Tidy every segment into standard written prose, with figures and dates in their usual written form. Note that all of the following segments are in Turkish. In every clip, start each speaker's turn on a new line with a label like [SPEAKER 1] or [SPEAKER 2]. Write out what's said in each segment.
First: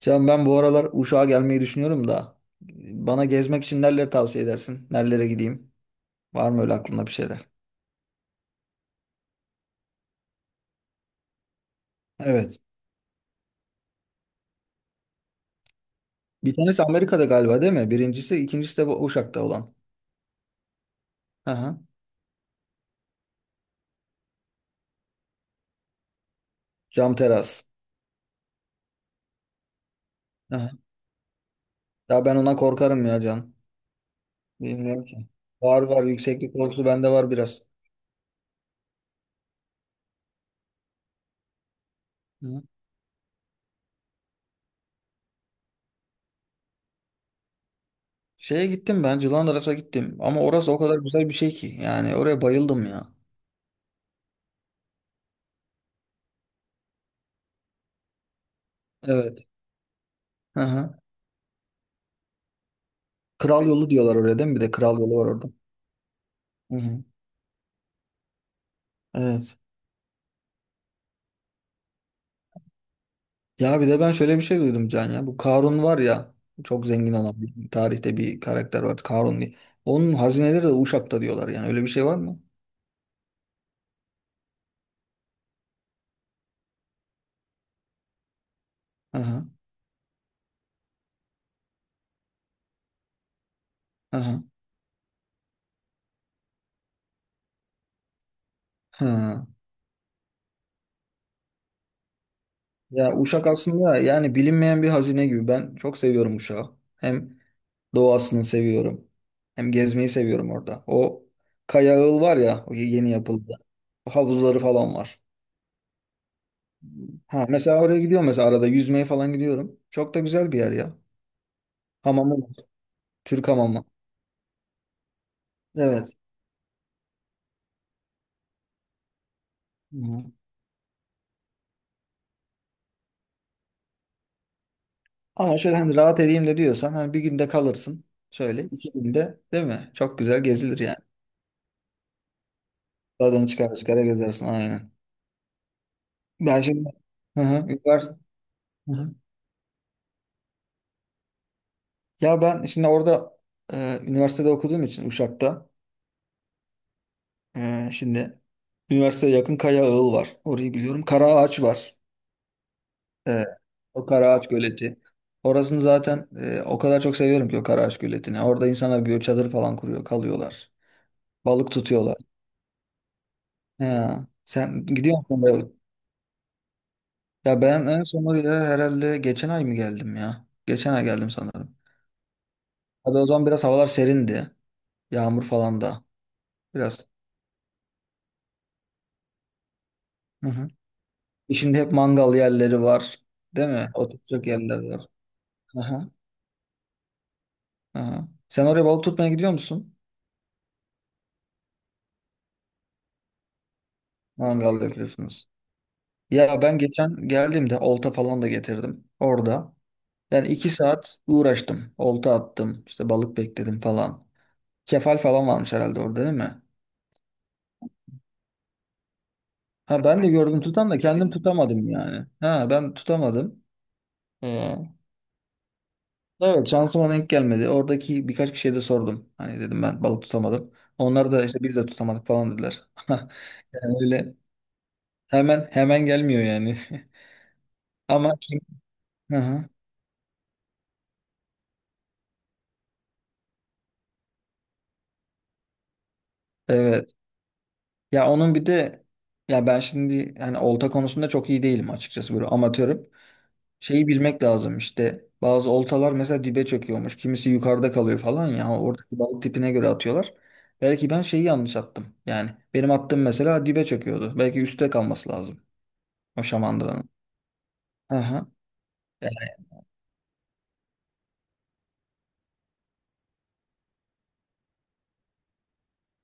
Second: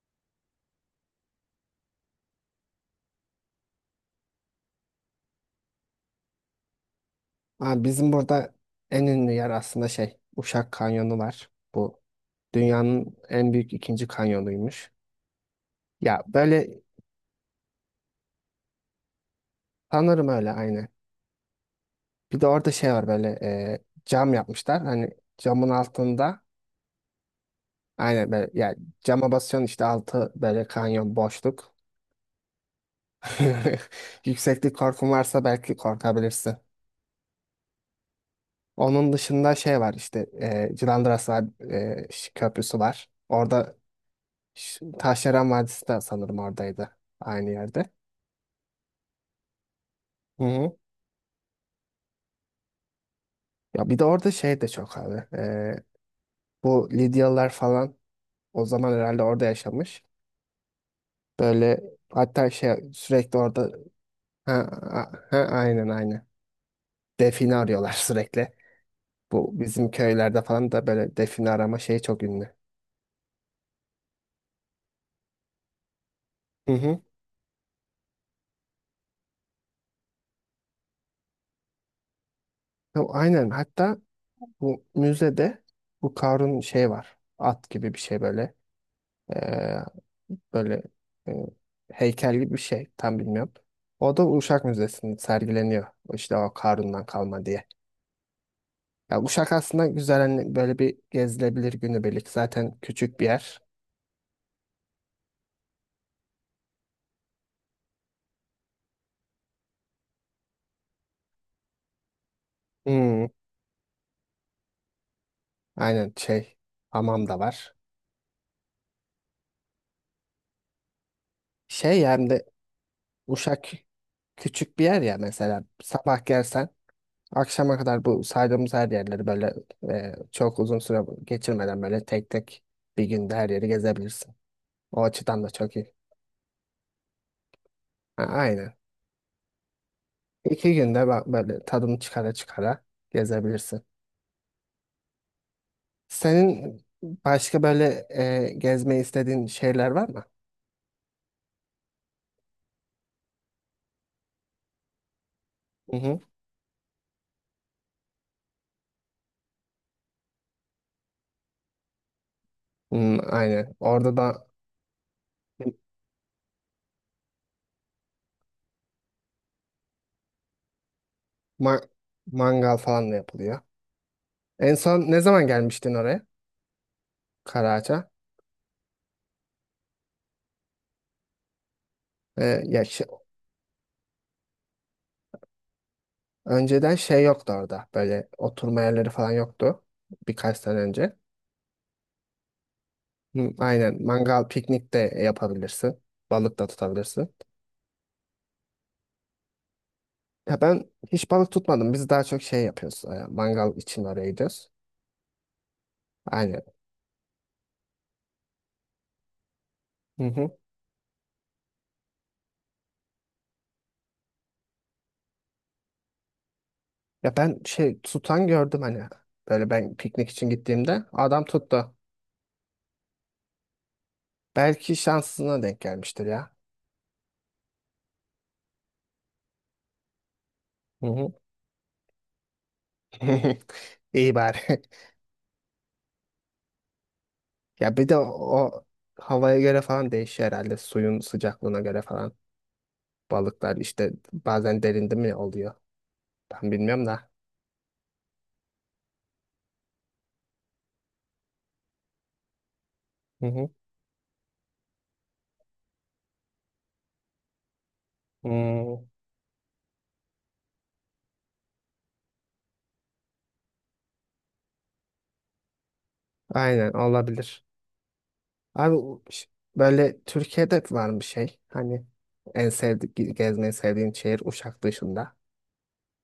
[SPEAKER 1] Can ben bu aralar Uşak'a gelmeyi düşünüyorum da bana gezmek için nereleri tavsiye edersin? Nerelere gideyim? Var mı öyle aklında bir şeyler?
[SPEAKER 2] Abi bizim burada en ünlü yer aslında şey Uşak Kanyonu var. Bu
[SPEAKER 1] Evet.
[SPEAKER 2] dünyanın en büyük ikinci kanyonuymuş. Ya
[SPEAKER 1] Bir
[SPEAKER 2] böyle
[SPEAKER 1] tanesi Amerika'da galiba değil mi? Birincisi, ikincisi de bu Uşak'ta olan.
[SPEAKER 2] sanırım öyle aynı.
[SPEAKER 1] Aha.
[SPEAKER 2] Bir de orada şey var böyle cam yapmışlar. Hani camın altında
[SPEAKER 1] Cam teras.
[SPEAKER 2] aynen böyle yani cama basıyorsun işte altı böyle
[SPEAKER 1] Aha.
[SPEAKER 2] kanyon boşluk.
[SPEAKER 1] Ya ben ona korkarım ya Can.
[SPEAKER 2] Yükseklik
[SPEAKER 1] Bilmiyorum
[SPEAKER 2] korkun
[SPEAKER 1] ki.
[SPEAKER 2] varsa belki
[SPEAKER 1] Var var yükseklik
[SPEAKER 2] korkabilirsin.
[SPEAKER 1] korkusu bende var biraz.
[SPEAKER 2] Onun dışında şey var işte Cilandras var,
[SPEAKER 1] Hı.
[SPEAKER 2] köprüsü var. Orada şu Taşdelen Vadisi de sanırım oradaydı. Aynı yerde.
[SPEAKER 1] Şeye gittim ben Cilandras'a gittim ama
[SPEAKER 2] Hı
[SPEAKER 1] orası
[SPEAKER 2] hı.
[SPEAKER 1] o kadar güzel bir şey ki yani oraya bayıldım ya.
[SPEAKER 2] Ya bir de orada şey de çok abi. Bu Lidyalılar falan o zaman herhalde orada
[SPEAKER 1] Evet.
[SPEAKER 2] yaşamış.
[SPEAKER 1] Aha.
[SPEAKER 2] Böyle hatta şey sürekli
[SPEAKER 1] Kral
[SPEAKER 2] orada
[SPEAKER 1] yolu diyorlar oraya değil
[SPEAKER 2] ha,
[SPEAKER 1] mi? Bir de kral
[SPEAKER 2] a-
[SPEAKER 1] yolu var
[SPEAKER 2] ha,
[SPEAKER 1] orada.
[SPEAKER 2] aynen aynen.
[SPEAKER 1] Hı hı.
[SPEAKER 2] Define arıyorlar sürekli.
[SPEAKER 1] Evet.
[SPEAKER 2] Bu bizim köylerde falan da böyle define arama şeyi çok ünlü.
[SPEAKER 1] Ya bir de ben şöyle bir şey duydum Can ya. Bu Karun var ya
[SPEAKER 2] Hı
[SPEAKER 1] çok
[SPEAKER 2] hı.
[SPEAKER 1] zengin olan bir tarihte bir karakter var. Karun bir. Onun hazineleri de Uşak'ta diyorlar yani. Öyle bir şey var mı?
[SPEAKER 2] Ya aynen hatta bu müzede bu Karun şey var. At gibi bir şey böyle.
[SPEAKER 1] Aha,
[SPEAKER 2] Böyle e, heykel gibi bir şey. Tam bilmiyorum. O da
[SPEAKER 1] aha,
[SPEAKER 2] Uşak Müzesi'nde sergileniyor. İşte o Karun'dan kalma diye. Ya
[SPEAKER 1] ha.
[SPEAKER 2] Uşak aslında güzel hani böyle bir gezilebilir günübirlik. Zaten
[SPEAKER 1] Ya
[SPEAKER 2] küçük bir
[SPEAKER 1] Uşak
[SPEAKER 2] yer.
[SPEAKER 1] aslında yani bilinmeyen bir hazine gibi. Ben çok seviyorum Uşak'ı. Hem doğasını seviyorum. Hem gezmeyi seviyorum orada. O Kaya Ağıl var ya o yeni
[SPEAKER 2] Hmm,
[SPEAKER 1] yapıldı. Havuzları falan var.
[SPEAKER 2] aynen şey hamam da
[SPEAKER 1] Ha,
[SPEAKER 2] var.
[SPEAKER 1] mesela oraya gidiyorum mesela arada yüzmeye falan gidiyorum. Çok da güzel bir yer ya.
[SPEAKER 2] Şey yani
[SPEAKER 1] Hamamı
[SPEAKER 2] de
[SPEAKER 1] var. Türk
[SPEAKER 2] Uşak
[SPEAKER 1] hamamı.
[SPEAKER 2] küçük bir yer ya mesela
[SPEAKER 1] Evet.
[SPEAKER 2] sabah gelsen akşama kadar bu saydığımız her yerleri böyle
[SPEAKER 1] Hı hı.
[SPEAKER 2] çok uzun süre geçirmeden böyle tek tek bir günde her yeri gezebilirsin. O açıdan da
[SPEAKER 1] Ama
[SPEAKER 2] çok
[SPEAKER 1] şöyle
[SPEAKER 2] iyi.
[SPEAKER 1] hani rahat edeyim de diyorsan hani bir günde kalırsın.
[SPEAKER 2] Ha,
[SPEAKER 1] Şöyle
[SPEAKER 2] aynen.
[SPEAKER 1] 2 günde değil mi? Çok güzel
[SPEAKER 2] İki
[SPEAKER 1] gezilir yani.
[SPEAKER 2] günde bak böyle tadını çıkara çıkara
[SPEAKER 1] Oradan çıkar
[SPEAKER 2] gezebilirsin.
[SPEAKER 1] çıkara gezersin aynen. Ben
[SPEAKER 2] Senin
[SPEAKER 1] şimdi hı hı,
[SPEAKER 2] başka böyle
[SPEAKER 1] hı
[SPEAKER 2] gezmeyi
[SPEAKER 1] hı.
[SPEAKER 2] istediğin şeyler var mı?
[SPEAKER 1] Ya ben şimdi orada üniversitede okuduğum için Uşak'ta
[SPEAKER 2] Hı hı.
[SPEAKER 1] şimdi üniversiteye yakın Kaya Ağıl var. Orayı biliyorum. Karaağaç var.
[SPEAKER 2] Hmm,
[SPEAKER 1] E,
[SPEAKER 2] aynen.
[SPEAKER 1] O
[SPEAKER 2] Orada da
[SPEAKER 1] Karaağaç Göleti. Orasını zaten o kadar çok seviyorum ki o Karaağaç Göleti'ni. Orada insanlar bir çadır falan kuruyor, kalıyorlar. Balık
[SPEAKER 2] ma-
[SPEAKER 1] tutuyorlar.
[SPEAKER 2] mangal falan da yapılıyor.
[SPEAKER 1] Ha,
[SPEAKER 2] En
[SPEAKER 1] sen
[SPEAKER 2] son
[SPEAKER 1] gidiyor
[SPEAKER 2] ne
[SPEAKER 1] musun
[SPEAKER 2] zaman
[SPEAKER 1] böyle?
[SPEAKER 2] gelmiştin oraya?
[SPEAKER 1] Ya ben en
[SPEAKER 2] Karaağaç'a.
[SPEAKER 1] son oraya herhalde geçen ay mı geldim ya? Geçen ay geldim sanırım.
[SPEAKER 2] Ya
[SPEAKER 1] Hadi o zaman biraz havalar serindi. Yağmur falan da.
[SPEAKER 2] önceden
[SPEAKER 1] Biraz.
[SPEAKER 2] şey yoktu orada. Böyle oturma yerleri falan yoktu.
[SPEAKER 1] Hı
[SPEAKER 2] Birkaç
[SPEAKER 1] hı.
[SPEAKER 2] sene önce.
[SPEAKER 1] Şimdi hep mangal yerleri var.
[SPEAKER 2] Hı,
[SPEAKER 1] Değil mi?
[SPEAKER 2] aynen.
[SPEAKER 1] Oturacak
[SPEAKER 2] Mangal,
[SPEAKER 1] yerler
[SPEAKER 2] piknik de
[SPEAKER 1] var.
[SPEAKER 2] yapabilirsin.
[SPEAKER 1] Aha,
[SPEAKER 2] Balık da tutabilirsin.
[SPEAKER 1] aha. Sen oraya balık tutmaya gidiyor musun?
[SPEAKER 2] Ya ben hiç balık tutmadım. Biz daha çok şey yapıyoruz. Mangal için oraya gidiyoruz.
[SPEAKER 1] Mangal yapıyorsunuz. Ya
[SPEAKER 2] Aynen.
[SPEAKER 1] ben geçen geldiğimde olta falan da getirdim. Orada.
[SPEAKER 2] Hı
[SPEAKER 1] Yani
[SPEAKER 2] hı.
[SPEAKER 1] 2 saat uğraştım. Olta attım, işte balık bekledim falan. Kefal falan varmış herhalde orada değil mi?
[SPEAKER 2] Ya ben şey tutan gördüm hani. Böyle ben
[SPEAKER 1] Ha ben de
[SPEAKER 2] piknik için
[SPEAKER 1] gördüm tutan da
[SPEAKER 2] gittiğimde
[SPEAKER 1] kendim
[SPEAKER 2] adam
[SPEAKER 1] tutamadım
[SPEAKER 2] tuttu.
[SPEAKER 1] yani. Ha ben tutamadım. Ee,
[SPEAKER 2] Belki şansına denk gelmiştir ya.
[SPEAKER 1] evet şansıma denk gelmedi. Oradaki birkaç kişiye de sordum. Hani dedim ben balık tutamadım.
[SPEAKER 2] Hı hı.
[SPEAKER 1] Onlar da işte biz de tutamadık falan dediler. Yani
[SPEAKER 2] İyi
[SPEAKER 1] öyle
[SPEAKER 2] bari.
[SPEAKER 1] hemen hemen gelmiyor yani.
[SPEAKER 2] Ya bir de o,
[SPEAKER 1] Ama kim?
[SPEAKER 2] o
[SPEAKER 1] Hı
[SPEAKER 2] havaya
[SPEAKER 1] hı.
[SPEAKER 2] göre falan değişiyor herhalde. Suyun sıcaklığına göre falan. Balıklar işte bazen derinde mi oluyor? Ben bilmiyorum
[SPEAKER 1] Evet.
[SPEAKER 2] da.
[SPEAKER 1] Ya onun bir de ya ben şimdi hani olta konusunda çok iyi değilim açıkçası böyle amatörüm.
[SPEAKER 2] Hı hı.
[SPEAKER 1] Şeyi bilmek lazım işte bazı oltalar mesela dibe çöküyormuş kimisi yukarıda kalıyor falan ya
[SPEAKER 2] Hmm,
[SPEAKER 1] oradaki balık tipine göre atıyorlar. Belki ben şeyi yanlış attım yani benim attığım mesela dibe çöküyordu belki üstte kalması lazım o
[SPEAKER 2] aynen
[SPEAKER 1] şamandıranın.
[SPEAKER 2] olabilir.
[SPEAKER 1] Hı hı.
[SPEAKER 2] Abi o
[SPEAKER 1] E,
[SPEAKER 2] böyle Türkiye'de var bir şey. Hani en sevdik gezmeyi sevdiğin şehir Uşak dışında.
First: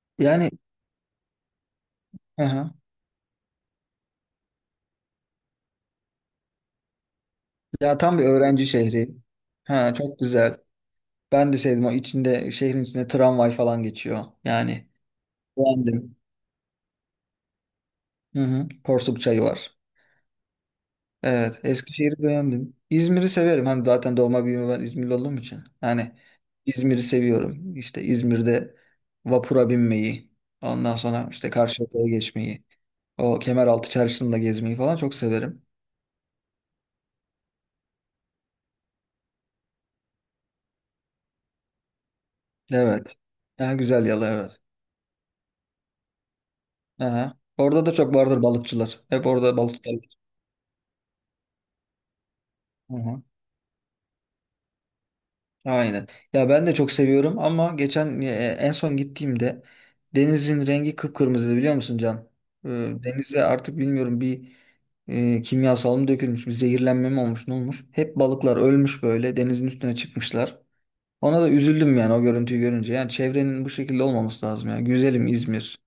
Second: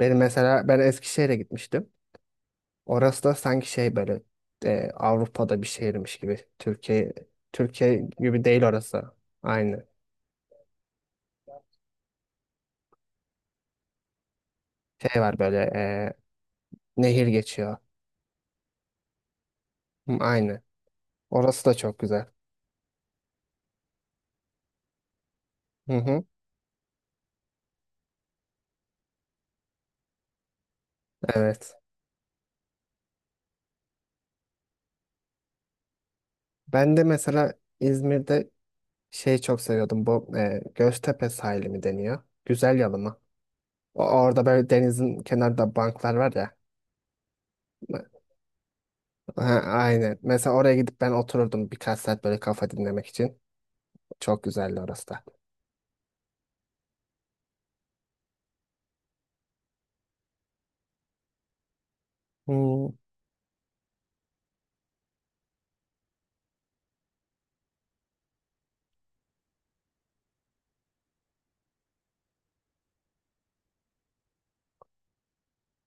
[SPEAKER 2] Benim
[SPEAKER 1] Yani
[SPEAKER 2] mesela ben Eskişehir'e gitmiştim.
[SPEAKER 1] hı hı.
[SPEAKER 2] Orası da sanki şey böyle Avrupa'da bir şehirmiş gibi. Türkiye
[SPEAKER 1] Ya tam bir
[SPEAKER 2] gibi değil
[SPEAKER 1] öğrenci
[SPEAKER 2] orası.
[SPEAKER 1] şehri.
[SPEAKER 2] Aynı.
[SPEAKER 1] Ha çok güzel. Ben de sevdim o içinde şehrin içinde tramvay falan geçiyor. Yani
[SPEAKER 2] Şey var böyle
[SPEAKER 1] beğendim.
[SPEAKER 2] nehir geçiyor.
[SPEAKER 1] Hı hı. Porsuk çayı var.
[SPEAKER 2] Hı, aynı.
[SPEAKER 1] Evet,
[SPEAKER 2] Orası da çok
[SPEAKER 1] Eskişehir'i
[SPEAKER 2] güzel.
[SPEAKER 1] beğendim. İzmir'i severim. Hani zaten doğma büyüme ben İzmirli olduğum için.
[SPEAKER 2] Hı
[SPEAKER 1] Hani
[SPEAKER 2] hı.
[SPEAKER 1] İzmir'i seviyorum. İşte İzmir'de vapura binmeyi, ondan sonra işte
[SPEAKER 2] Evet.
[SPEAKER 1] Karşıyaka'ya geçmeyi, o Kemeraltı Çarşısı'nda gezmeyi falan çok severim.
[SPEAKER 2] Ben de mesela İzmir'de şey çok seviyordum. Bu Göztepe sahili mi deniyor? Güzel Yalı
[SPEAKER 1] Evet.
[SPEAKER 2] mı?
[SPEAKER 1] Ha, Güzel Yalı
[SPEAKER 2] Orada
[SPEAKER 1] evet.
[SPEAKER 2] böyle denizin kenarında banklar var ya.
[SPEAKER 1] Aha. Orada da çok vardır balıkçılar. Hep orada
[SPEAKER 2] Ha,
[SPEAKER 1] balık tutarlar.
[SPEAKER 2] aynen. Mesela oraya gidip ben otururdum birkaç saat böyle kafa dinlemek için. Çok güzeldi orası da.
[SPEAKER 1] Aynen. Ya ben de çok seviyorum ama geçen en son gittiğimde denizin rengi kıpkırmızıydı biliyor musun Can? E,
[SPEAKER 2] Hmm.
[SPEAKER 1] Denize artık bilmiyorum bir kimyasal mı dökülmüş, bir zehirlenme mi olmuş, ne olmuş? Hep balıklar ölmüş böyle denizin üstüne çıkmışlar. Ona da üzüldüm yani o görüntüyü görünce. Yani çevrenin bu şekilde olmaması lazım ya. Güzelim İzmir.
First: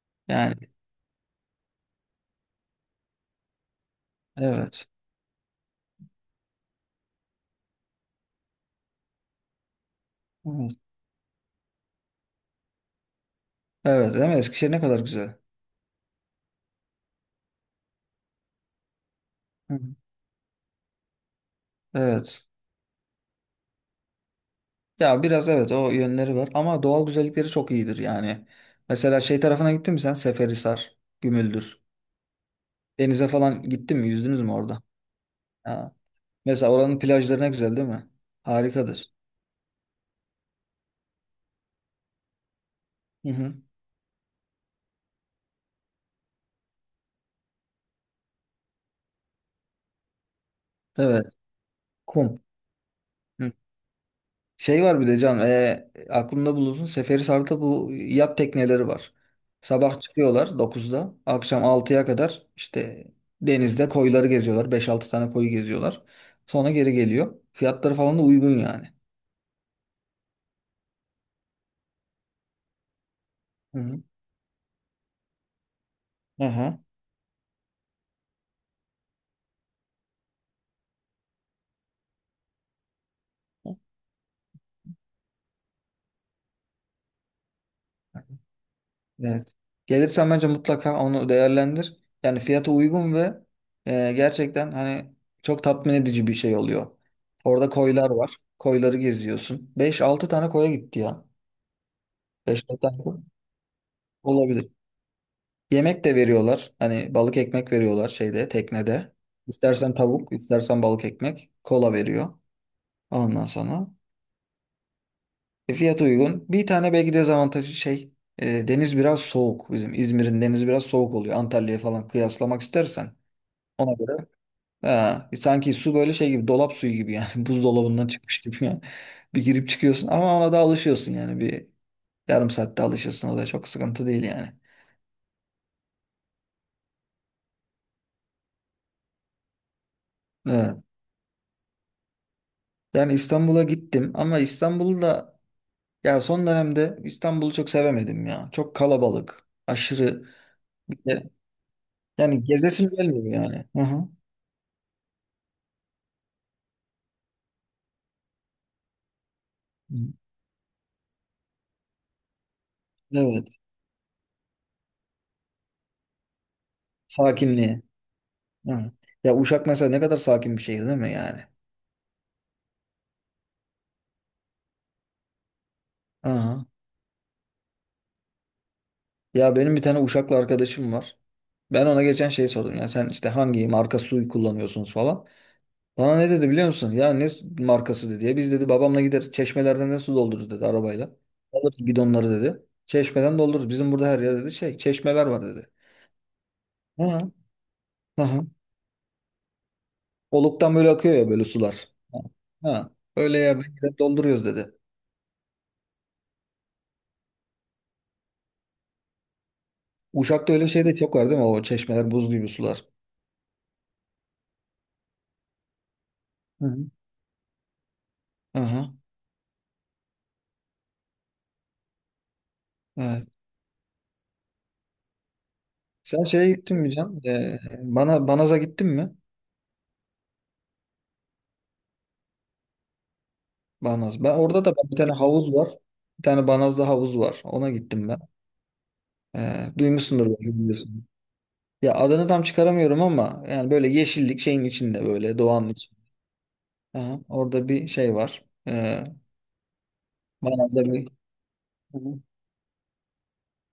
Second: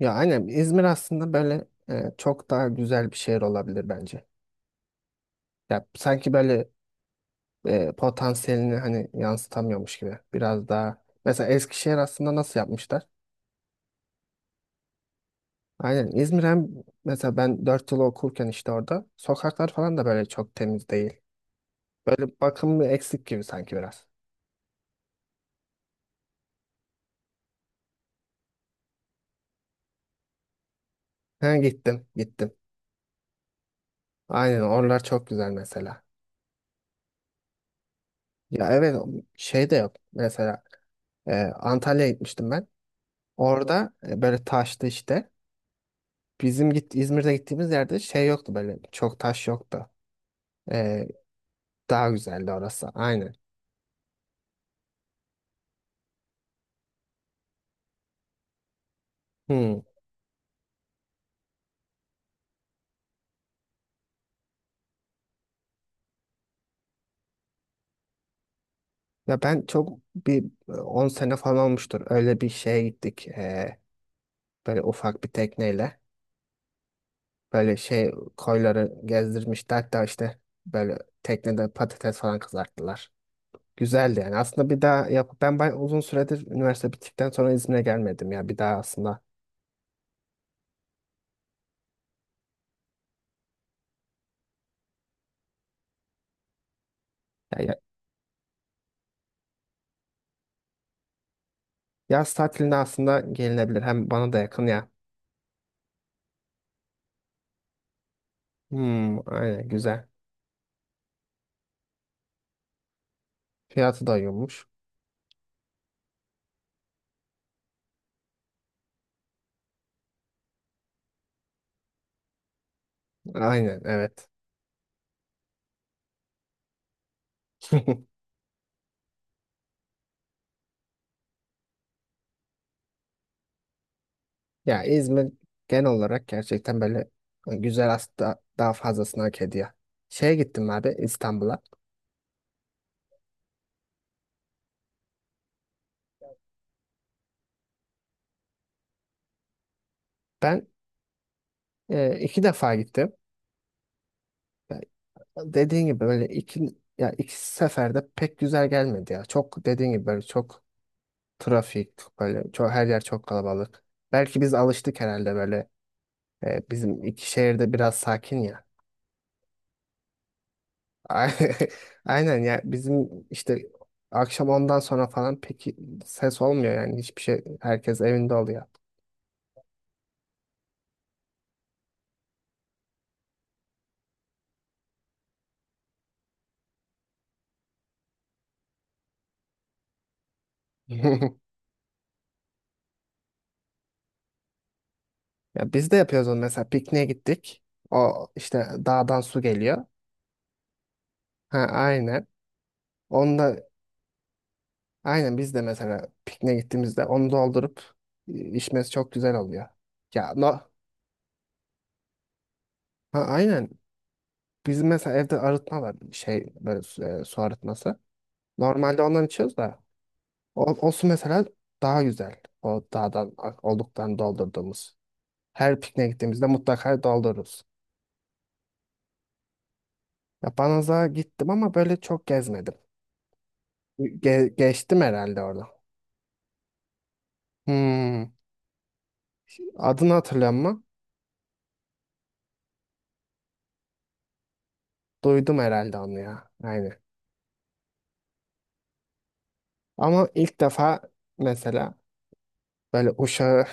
[SPEAKER 2] Ya aynen
[SPEAKER 1] Yani
[SPEAKER 2] İzmir aslında böyle çok daha güzel bir şehir olabilir bence.
[SPEAKER 1] evet.
[SPEAKER 2] Ya sanki böyle potansiyelini hani yansıtamıyormuş gibi. Biraz
[SPEAKER 1] Evet.
[SPEAKER 2] daha mesela Eskişehir aslında nasıl yapmışlar?
[SPEAKER 1] Evet, değil mi? Eskişehir ne kadar güzel.
[SPEAKER 2] Aynen İzmir hem mesela ben 4 yıl okurken işte orada sokaklar
[SPEAKER 1] Hı.
[SPEAKER 2] falan da böyle çok temiz değil. Böyle
[SPEAKER 1] Evet.
[SPEAKER 2] bakımı eksik gibi sanki biraz.
[SPEAKER 1] Ya biraz evet o yönleri var ama doğal güzellikleri çok iyidir yani. Mesela şey tarafına gittin mi sen? Seferihisar,
[SPEAKER 2] He
[SPEAKER 1] Gümüldür.
[SPEAKER 2] gittim gittim.
[SPEAKER 1] Denize falan gittin mi? Yüzdünüz mü
[SPEAKER 2] Aynen
[SPEAKER 1] orada?
[SPEAKER 2] oralar çok güzel
[SPEAKER 1] Ha.
[SPEAKER 2] mesela.
[SPEAKER 1] Mesela oranın plajları ne güzel değil mi?
[SPEAKER 2] Ya evet
[SPEAKER 1] Harikadır.
[SPEAKER 2] şey de yok mesela Antalya'ya gitmiştim ben.
[SPEAKER 1] Hı hı.
[SPEAKER 2] Orada böyle taştı işte. Bizim İzmir'de gittiğimiz yerde şey yoktu böyle çok taş yoktu. E,
[SPEAKER 1] Evet.
[SPEAKER 2] daha
[SPEAKER 1] Kum.
[SPEAKER 2] güzeldi orası aynen.
[SPEAKER 1] Hı. Şey var bir de Can. Aklında bulunsun. Seferihisar'da bu yat tekneleri var.
[SPEAKER 2] Hmm.
[SPEAKER 1] Sabah çıkıyorlar 9'da, akşam 6'ya kadar işte denizde koyları geziyorlar. 5-6 tane koyu geziyorlar. Sonra geri geliyor. Fiyatları falan da uygun yani.
[SPEAKER 2] Ya ben çok bir 10 sene falan olmuştur öyle bir şeye gittik.
[SPEAKER 1] Hı hı.
[SPEAKER 2] Böyle ufak bir tekneyle.
[SPEAKER 1] Aha.
[SPEAKER 2] Böyle şey koyları gezdirmişti. Hatta işte böyle teknede patates falan kızarttılar. Güzeldi yani. Aslında bir daha yap ben bay uzun süredir üniversite bittikten sonra İzmir'e gelmedim ya. Bir daha aslında
[SPEAKER 1] Evet. Gelirsen bence mutlaka onu değerlendir. Yani fiyata uygun ve gerçekten hani çok tatmin edici bir şey oluyor.
[SPEAKER 2] ya,
[SPEAKER 1] Orada
[SPEAKER 2] ya-
[SPEAKER 1] koylar var. Koyları geziyorsun. 5-6 tane koya gitti ya.
[SPEAKER 2] yaz
[SPEAKER 1] beş
[SPEAKER 2] tatilinde
[SPEAKER 1] altı tane koy
[SPEAKER 2] aslında gelinebilir. Hem bana da yakın
[SPEAKER 1] olabilir.
[SPEAKER 2] ya.
[SPEAKER 1] Yemek de veriyorlar. Hani balık ekmek veriyorlar şeyde, teknede.
[SPEAKER 2] Hmm, aynen
[SPEAKER 1] İstersen
[SPEAKER 2] güzel.
[SPEAKER 1] tavuk, istersen balık ekmek. Kola veriyor. Ondan sonra.
[SPEAKER 2] Fiyatı da uygunmuş.
[SPEAKER 1] Fiyatı uygun. Bir tane belki dezavantajı şey deniz biraz soğuk. Bizim İzmir'in denizi biraz soğuk oluyor. Antalya'ya falan kıyaslamak istersen.
[SPEAKER 2] Aynen
[SPEAKER 1] Ona göre
[SPEAKER 2] evet.
[SPEAKER 1] ha, sanki su böyle şey gibi dolap suyu gibi yani buzdolabından çıkmış gibi yani. Bir girip çıkıyorsun ama ona da alışıyorsun yani bir yarım saatte alışıyorsun o da çok sıkıntı değil yani.
[SPEAKER 2] Ya İzmir genel olarak gerçekten böyle güzel aslında daha fazlasını hak ediyor. Şeye gittim
[SPEAKER 1] Evet.
[SPEAKER 2] abi İstanbul'a.
[SPEAKER 1] Yani İstanbul'a gittim ama İstanbul'u da ya son dönemde İstanbul'u çok sevemedim ya. Çok kalabalık, aşırı
[SPEAKER 2] Ben iki
[SPEAKER 1] yani
[SPEAKER 2] defa
[SPEAKER 1] gezesim
[SPEAKER 2] gittim.
[SPEAKER 1] gelmiyor yani. Hı hı.
[SPEAKER 2] Yani dediğin gibi böyle iki ya iki seferde pek güzel gelmedi ya. Çok dediğin gibi böyle çok trafik böyle çok her yer çok
[SPEAKER 1] Evet.
[SPEAKER 2] kalabalık. Belki biz alıştık herhalde böyle bizim iki şehirde
[SPEAKER 1] Sakinliği.
[SPEAKER 2] biraz sakin ya.
[SPEAKER 1] Hı. Ya Uşak mesela ne kadar sakin bir şehir değil mi
[SPEAKER 2] Ay-
[SPEAKER 1] yani?
[SPEAKER 2] Aynen ya bizim işte akşam ondan sonra falan pek ses
[SPEAKER 1] Aha.
[SPEAKER 2] olmuyor yani hiçbir şey herkes evinde oluyor.
[SPEAKER 1] Ya benim bir tane Uşaklı arkadaşım var. Ben ona geçen şey sordum ya sen işte hangi marka suyu kullanıyorsunuz falan. Bana ne dedi biliyor musun? Ya ne markası dedi ya biz dedi babamla gider çeşmelerden ne su doldururuz dedi arabayla. Alırız bidonları dedi. Çeşmeden doldururuz. Bizim burada her yerde dedi şey çeşmeler var dedi.
[SPEAKER 2] Ya biz de yapıyoruz onu mesela pikniğe
[SPEAKER 1] Hı. Aha.
[SPEAKER 2] gittik. O
[SPEAKER 1] Hı.
[SPEAKER 2] işte dağdan su geliyor.
[SPEAKER 1] Oluktan böyle akıyor ya böyle
[SPEAKER 2] Ha
[SPEAKER 1] sular. Ha.
[SPEAKER 2] aynen.
[SPEAKER 1] Hı. Öyle
[SPEAKER 2] Onda
[SPEAKER 1] yerden gider dolduruyoruz dedi.
[SPEAKER 2] Aynen biz de mesela pikniğe gittiğimizde onu doldurup içmesi çok güzel oluyor. Ya
[SPEAKER 1] Uşak'ta
[SPEAKER 2] no,
[SPEAKER 1] öyle şey de çok var değil mi? O çeşmeler buz gibi sular.
[SPEAKER 2] Ha, aynen. Bizim mesela evde arıtma var şey böyle su, su arıtması.
[SPEAKER 1] Aha,
[SPEAKER 2] Normalde ondan içiyoruz da o, o, su mesela daha güzel. O
[SPEAKER 1] evet.
[SPEAKER 2] dağdan olduktan doldurduğumuz. Her pikniğe
[SPEAKER 1] Sen
[SPEAKER 2] gittiğimizde
[SPEAKER 1] şeye gittin mi
[SPEAKER 2] mutlaka
[SPEAKER 1] Can?
[SPEAKER 2] doldururuz.
[SPEAKER 1] Bana Banaz'a gittin mi?
[SPEAKER 2] Ya Banaz'a gittim ama böyle çok gezmedim.
[SPEAKER 1] Banaz. Ben orada da bir
[SPEAKER 2] Geçtim
[SPEAKER 1] tane
[SPEAKER 2] herhalde
[SPEAKER 1] havuz
[SPEAKER 2] orada.
[SPEAKER 1] var. Bir tane Banaz'da havuz var. Ona gittim ben.
[SPEAKER 2] Hmm. Adını
[SPEAKER 1] Duymuşsundur belki
[SPEAKER 2] hatırlıyorum ama
[SPEAKER 1] biliyorsun. Ya adını tam çıkaramıyorum ama yani böyle yeşillik şeyin içinde böyle
[SPEAKER 2] duydum
[SPEAKER 1] doğanın
[SPEAKER 2] herhalde
[SPEAKER 1] içinde.
[SPEAKER 2] onu ya. Aynen.
[SPEAKER 1] Aha, orada bir şey var.
[SPEAKER 2] Ama ilk
[SPEAKER 1] Banaz'da
[SPEAKER 2] defa
[SPEAKER 1] bir...
[SPEAKER 2] mesela
[SPEAKER 1] Hı hı.
[SPEAKER 2] böyle uşağı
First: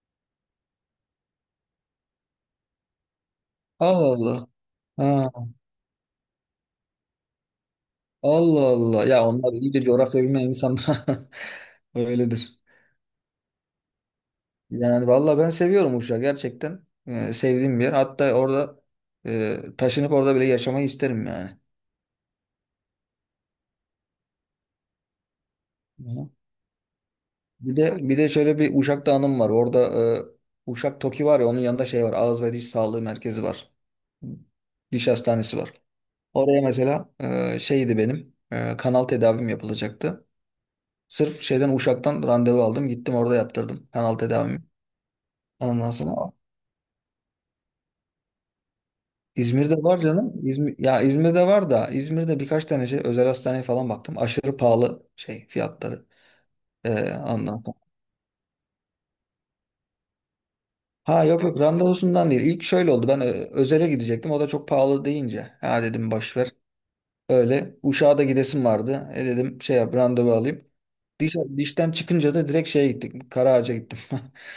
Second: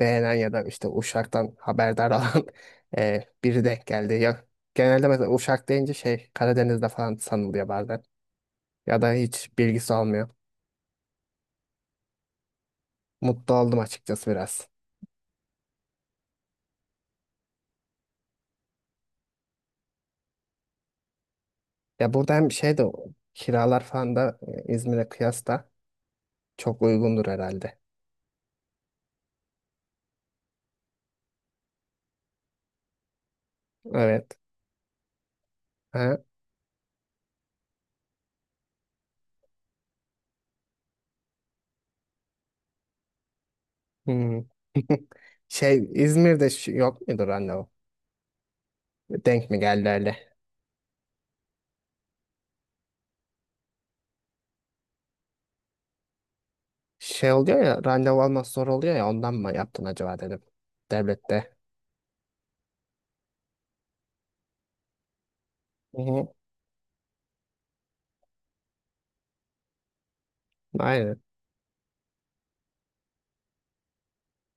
[SPEAKER 2] beğenen ya da işte uşaktan haberdar olan biri denk
[SPEAKER 1] Allah
[SPEAKER 2] geldi. Ya,
[SPEAKER 1] Allah.
[SPEAKER 2] genelde
[SPEAKER 1] Ha,
[SPEAKER 2] mesela uşak deyince şey Karadeniz'de falan sanılıyor bazen.
[SPEAKER 1] Allah
[SPEAKER 2] Ya
[SPEAKER 1] Allah.
[SPEAKER 2] da
[SPEAKER 1] Ya onlar
[SPEAKER 2] hiç
[SPEAKER 1] iyidir
[SPEAKER 2] bilgisi
[SPEAKER 1] coğrafya
[SPEAKER 2] olmuyor.
[SPEAKER 1] bilmeyen insanlar. Öyledir.
[SPEAKER 2] Mutlu oldum açıkçası biraz.
[SPEAKER 1] Yani valla ben seviyorum Uşak gerçekten. Sevdiğim bir yer. Hatta orada taşınıp orada bile yaşamayı isterim yani.
[SPEAKER 2] Ya burada hem şey de kiralar falan da İzmir'e kıyasla
[SPEAKER 1] Hı.
[SPEAKER 2] çok uygundur
[SPEAKER 1] Bir
[SPEAKER 2] herhalde.
[SPEAKER 1] de bir de şöyle bir Uşak'ta anım var. Orada Uşak Toki var ya onun yanında şey var. Ağız ve Diş Sağlığı Merkezi var.
[SPEAKER 2] Evet.
[SPEAKER 1] Diş hastanesi var.
[SPEAKER 2] Ha?
[SPEAKER 1] Oraya mesela şeydi benim kanal tedavim yapılacaktı. Sırf şeyden Uşak'tan randevu aldım. Gittim orada yaptırdım kanal
[SPEAKER 2] Hmm.
[SPEAKER 1] tedavimi.
[SPEAKER 2] Şey
[SPEAKER 1] Ondan sonra
[SPEAKER 2] İzmir'de yok mudur anne o? Denk mi
[SPEAKER 1] İzmir'de
[SPEAKER 2] geldi?
[SPEAKER 1] var canım. İzmir, ya İzmir'de var da İzmir'de birkaç tane şey özel hastaneye falan baktım. Aşırı pahalı şey fiyatları.
[SPEAKER 2] Şey
[SPEAKER 1] Ondan
[SPEAKER 2] oluyor
[SPEAKER 1] sonra.
[SPEAKER 2] ya randevu almak zor oluyor ya ondan mı yaptın acaba dedim.
[SPEAKER 1] Ha yok
[SPEAKER 2] Devlette.
[SPEAKER 1] yok randevusundan değil. İlk şöyle oldu. Ben özele gidecektim. O da çok pahalı deyince. Ha
[SPEAKER 2] Hı
[SPEAKER 1] dedim
[SPEAKER 2] hı.
[SPEAKER 1] boş ver. Öyle. Uşak'a da gidesim vardı. Dedim şey yap randevu alayım.
[SPEAKER 2] Aynen.
[SPEAKER 1] Dişten çıkınca da direkt şeye gittik. Karaağaç'a gittim.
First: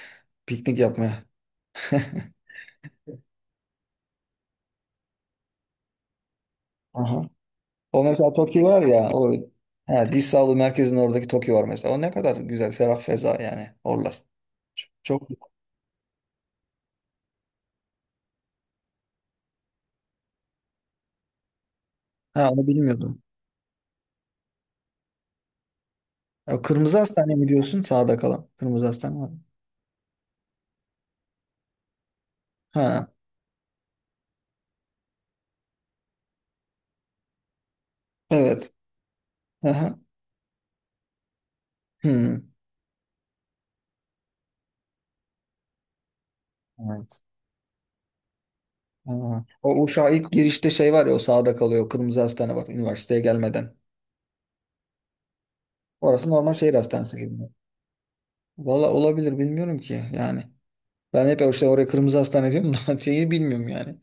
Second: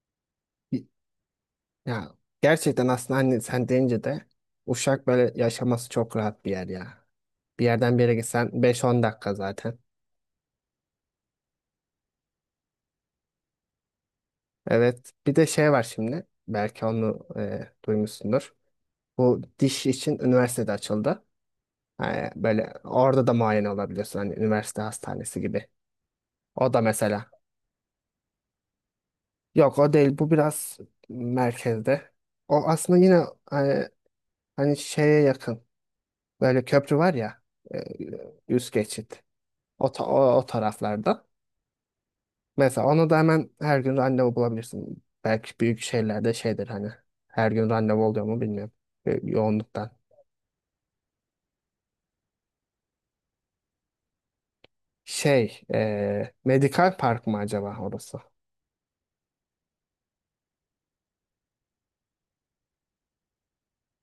[SPEAKER 1] Piknik yapmaya.
[SPEAKER 2] Ya gerçekten aslında hani sen deyince de Uşak böyle yaşaması çok rahat bir yer ya.
[SPEAKER 1] Aha.
[SPEAKER 2] Bir yerden bir
[SPEAKER 1] O
[SPEAKER 2] yere
[SPEAKER 1] mesela
[SPEAKER 2] gitsen
[SPEAKER 1] Toki var
[SPEAKER 2] beş on
[SPEAKER 1] ya o
[SPEAKER 2] dakika zaten.
[SPEAKER 1] he, diş sağlığı merkezinin oradaki Toki var mesela. O ne kadar güzel ferah feza yani oralar.
[SPEAKER 2] Evet.
[SPEAKER 1] Çok,
[SPEAKER 2] Bir de şey var şimdi. Belki onu duymuşsundur. Bu diş için üniversitede açıldı. Ha,
[SPEAKER 1] ha onu
[SPEAKER 2] böyle
[SPEAKER 1] bilmiyordum.
[SPEAKER 2] orada da muayene olabiliyorsun. Hani üniversite hastanesi gibi.
[SPEAKER 1] Ya,
[SPEAKER 2] O da
[SPEAKER 1] Kırmızı
[SPEAKER 2] mesela.
[SPEAKER 1] Hastane mi diyorsun sağda kalan? Kırmızı Hastane var mı?
[SPEAKER 2] Yok o değil. Bu biraz merkezde. O aslında
[SPEAKER 1] Ha
[SPEAKER 2] yine e, hani şeye yakın. Böyle köprü var ya. e, Üst
[SPEAKER 1] evet.
[SPEAKER 2] geçit. O,
[SPEAKER 1] Aha.
[SPEAKER 2] ta- o, o taraflarda.
[SPEAKER 1] Hmm.
[SPEAKER 2] Mesela onu da hemen her gün randevu bulabilirsin. Belki büyük şehirlerde şeydir hani.
[SPEAKER 1] Evet.
[SPEAKER 2] Her gün randevu oluyor mu bilmiyorum.
[SPEAKER 1] Ha. O
[SPEAKER 2] Yoğunluktan.
[SPEAKER 1] Uşağa ilk girişte şey var ya o sağda kalıyor. O Kırmızı Hastane var üniversiteye gelmeden.
[SPEAKER 2] Şey.
[SPEAKER 1] Orası normal şehir
[SPEAKER 2] Medikal
[SPEAKER 1] hastanesi
[SPEAKER 2] Park
[SPEAKER 1] gibi.
[SPEAKER 2] mı acaba orası?
[SPEAKER 1] Valla olabilir bilmiyorum ki yani. Ben hep işte oraya Kırmızı Hastane diyorum da şeyi bilmiyorum yani.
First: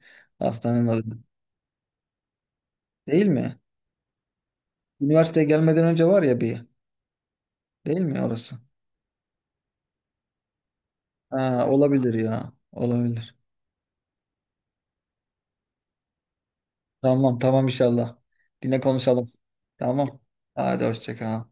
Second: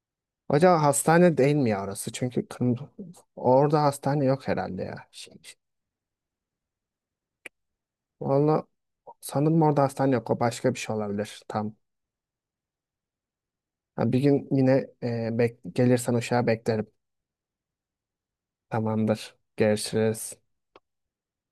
[SPEAKER 2] Acaba
[SPEAKER 1] Hastanenin adı.
[SPEAKER 2] hastane değil mi ya orası? Çünkü kırmızı,
[SPEAKER 1] Değil mi?
[SPEAKER 2] orada hastane yok herhalde ya. Şey,
[SPEAKER 1] Üniversiteye gelmeden önce var ya bir. Değil mi orası?
[SPEAKER 2] valla sanırım orada hastane yok. O başka bir şey olabilir.
[SPEAKER 1] Ha,
[SPEAKER 2] Tam.
[SPEAKER 1] olabilir ya. Olabilir.
[SPEAKER 2] Ha, bir gün yine gelirsen uşağa beklerim.
[SPEAKER 1] Tamam tamam inşallah. Yine konuşalım.
[SPEAKER 2] Tamamdır.
[SPEAKER 1] Tamam.
[SPEAKER 2] Görüşürüz.
[SPEAKER 1] Hadi hoşça kal.